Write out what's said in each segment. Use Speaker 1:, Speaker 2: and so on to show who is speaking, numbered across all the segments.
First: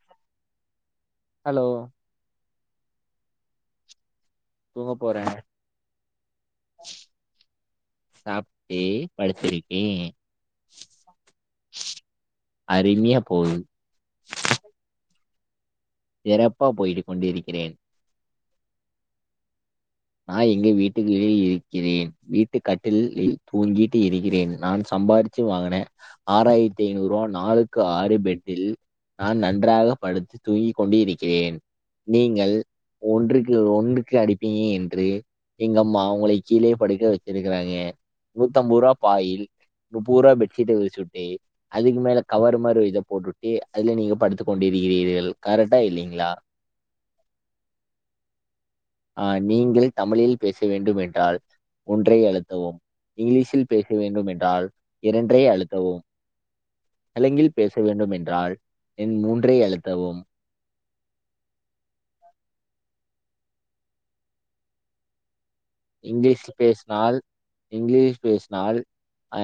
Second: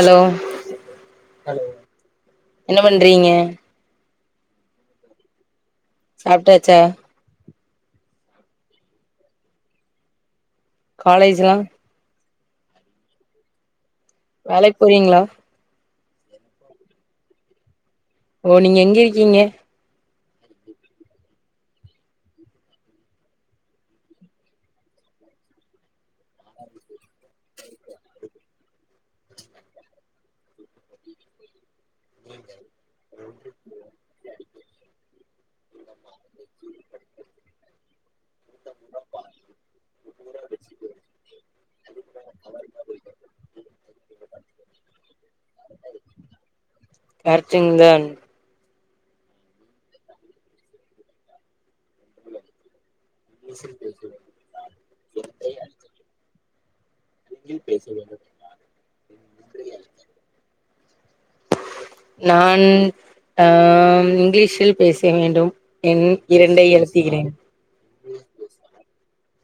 Speaker 1: allow
Speaker 2: hello
Speaker 1: hello என்ன பண்றீங்க
Speaker 2: தூங்கப்போற
Speaker 1: சாப்ட்டாச்சா
Speaker 2: சாப்ட்டு படுத்திருக்கே
Speaker 1: காலேஜ்ஜலா
Speaker 2: அருமியா போது
Speaker 1: வேலைக்கு போறீங்ளா
Speaker 2: சிறப்பா போயிட்டு கொண்டிருக்கிறேன்
Speaker 1: ஓ நீங்க எங்க இருக்கீங்க
Speaker 2: நா எங்க வீட்டுக்கு வெளியில் இருக்கிறேன் வீட்டுக் கட்டிலில்லில் தூங்கிட்டு இருக்கிறேன் நான் சம்பாரி ச்சி வாங்குன ஆறாயிரத்தி ஐநூறு ரூபா நாலுளுக்கு ஆறு பெட்டில் நான் நன்றாக படுத்து தூங்கி கொண்டு இருக்கிறேன் நீங்கள் ஒன்றுக்கு ஒன்னுக்கு அடிப்பியி எங்கம்மா அவங்களை கீழே படுக்க வெச்சிருக்கிறாங்க நூத்தம்பதுரூபா பாயில் நுப்பது ரூபா பெட்ஷீட்ட விரிச்சிவிட்டு அதுக்கு மேல கவர் மாரி இத போட்டுட்டு அதுல நீங்க படுத்து கொண்டு இருக்கீர்கள் கரெக்டா இல்லைங்ளா
Speaker 1: கர்ட்டுங் தான்
Speaker 2: ஆ நீங்களு தமிழில் பேச வேண்டும் என்றால் ஒன்றை அழுத்தவு இங்கிலீஷில் பேச வேண்டும் என்றால் இரன்றை அழுத்தவும் தெலுங்கில் பேச வேண்டும் என்றால் எண்மூன்றை அழுத்தவும்
Speaker 1: நான் ஆம் இங்கிலீஷில் பேச வேண்டும் எண் இரண்டை அழுத்துகிறேன்
Speaker 2: இங்க்லீஷ் பேஸ்னால் ஆ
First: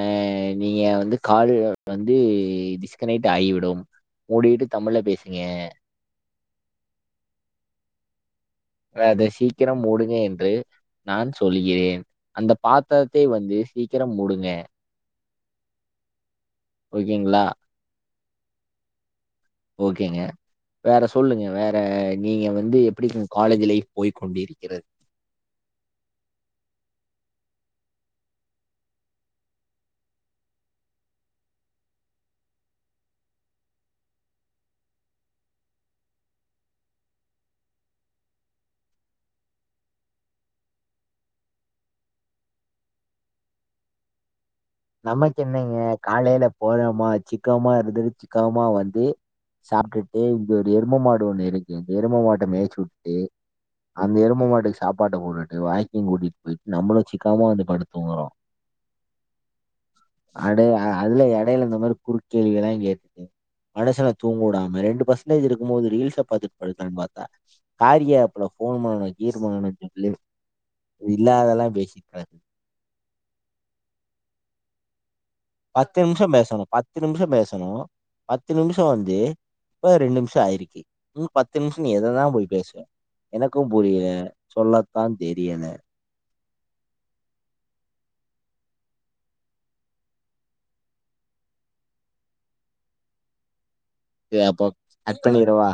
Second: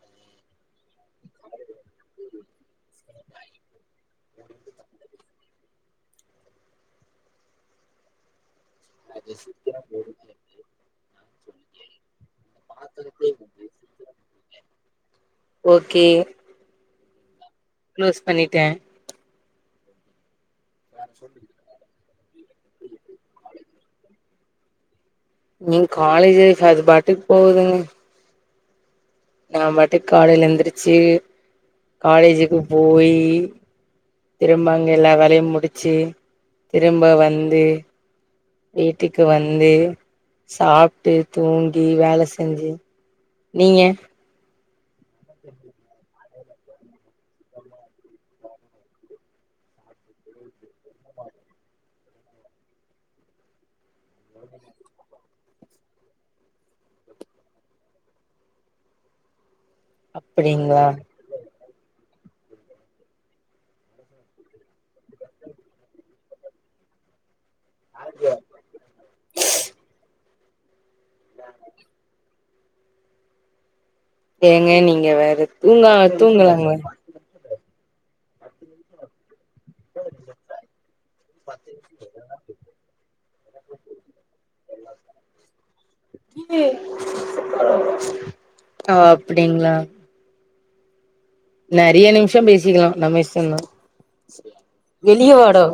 Speaker 2: நீங்க வந்து கால் வந்து டிஸ்கனெக்ட் ஆகிவிடும் மூடிட்டு தமிழ்ல பேசுங்க அத சீக்கிரம் மூடுங்க என்று நான் சொல்லிகிறேன் அந்த பாத்தரத்தை வந்து சீக்கிர மூடுங்க
Speaker 1: ஓகே
Speaker 2: ஓகேங்ளா
Speaker 1: க்ளோஸ் பண்ணிட்ட
Speaker 2: ஓகேங்க வேற சொல்லுங்க வேற ப்ப நீங்க வந்து எப்டிங் உங் காலேஜ் லைஃப் போய் கொண்டிருக்கிறது
Speaker 1: எங் காலேஜ் லைஃப் அது பாட்டுக்கு போகுதுங்க நா பாட்டுக்கு காலையில எந்திரிச்சி காலேஜிக்கு போயி திரும்ப அங்க எல்லா வேலையு முடிச்சி திரும்ப வந்து வீட்டுக்கு வந்து சாப்ட்டு தூங்கி வேல செஞ்சி நீங்க
Speaker 2: நமக்கென்னங்க காலைல போனமா சிக்காமாருந்து சிக்காமா வந்து சாப்டுட்டு இங்க ஒரு எருமமாடு ஒண்ணு இருக்கு எருமமாட்ட மேய்ச்சு வுட்டு அந்த எரும மாட்டுக்கு சாப்பாட்ட போட்டுட்டு வாக்கிங் கூட்டிட் போயிட்டு நம்புளும் சிக்காமா வந்து படுத்தூங்குறோ அடே
Speaker 1: அப்டிங்களா
Speaker 2: அதுல எடையில இந்தமேர் குறுக்கேள்விகளா கேட் மனுசன தூங்க உடாம ரெண்டு பர்சன்டேஜ் இருக்கும்போது ரீல்ஸ பாத்துட் படுக்கலான் பாத்தா காரியா ஆப்ல ஃபோன் பண்ணு கீர் பண்ணுஞ்சொல்லி இல்லாததெல்லா பேசிட் கெடக்கு
Speaker 1: ஏங்க நீங்க வேற தூங்கா
Speaker 2: பத்து நிமிஷம்
Speaker 1: தூங்களாங்க
Speaker 2: பேசணும் பத்து நிமிஷ பேசணு பத்து நிமிஷ வந்து இப்பதா ரெண்டு நிமிஷ ஆயிருக்கு இன்னு பத்து நிமிஷம் நீ எததா போய் பேசுவ எனக்கு புரியல சொல்லத்தா தெரியல
Speaker 1: இது அ அப்டிங்ளா நெறைய நிம்ஷ பேசிக்ளா நம்ம
Speaker 2: சரி அப்போ கட்
Speaker 1: இஷ்டந்தா
Speaker 2: பண்ணிடவா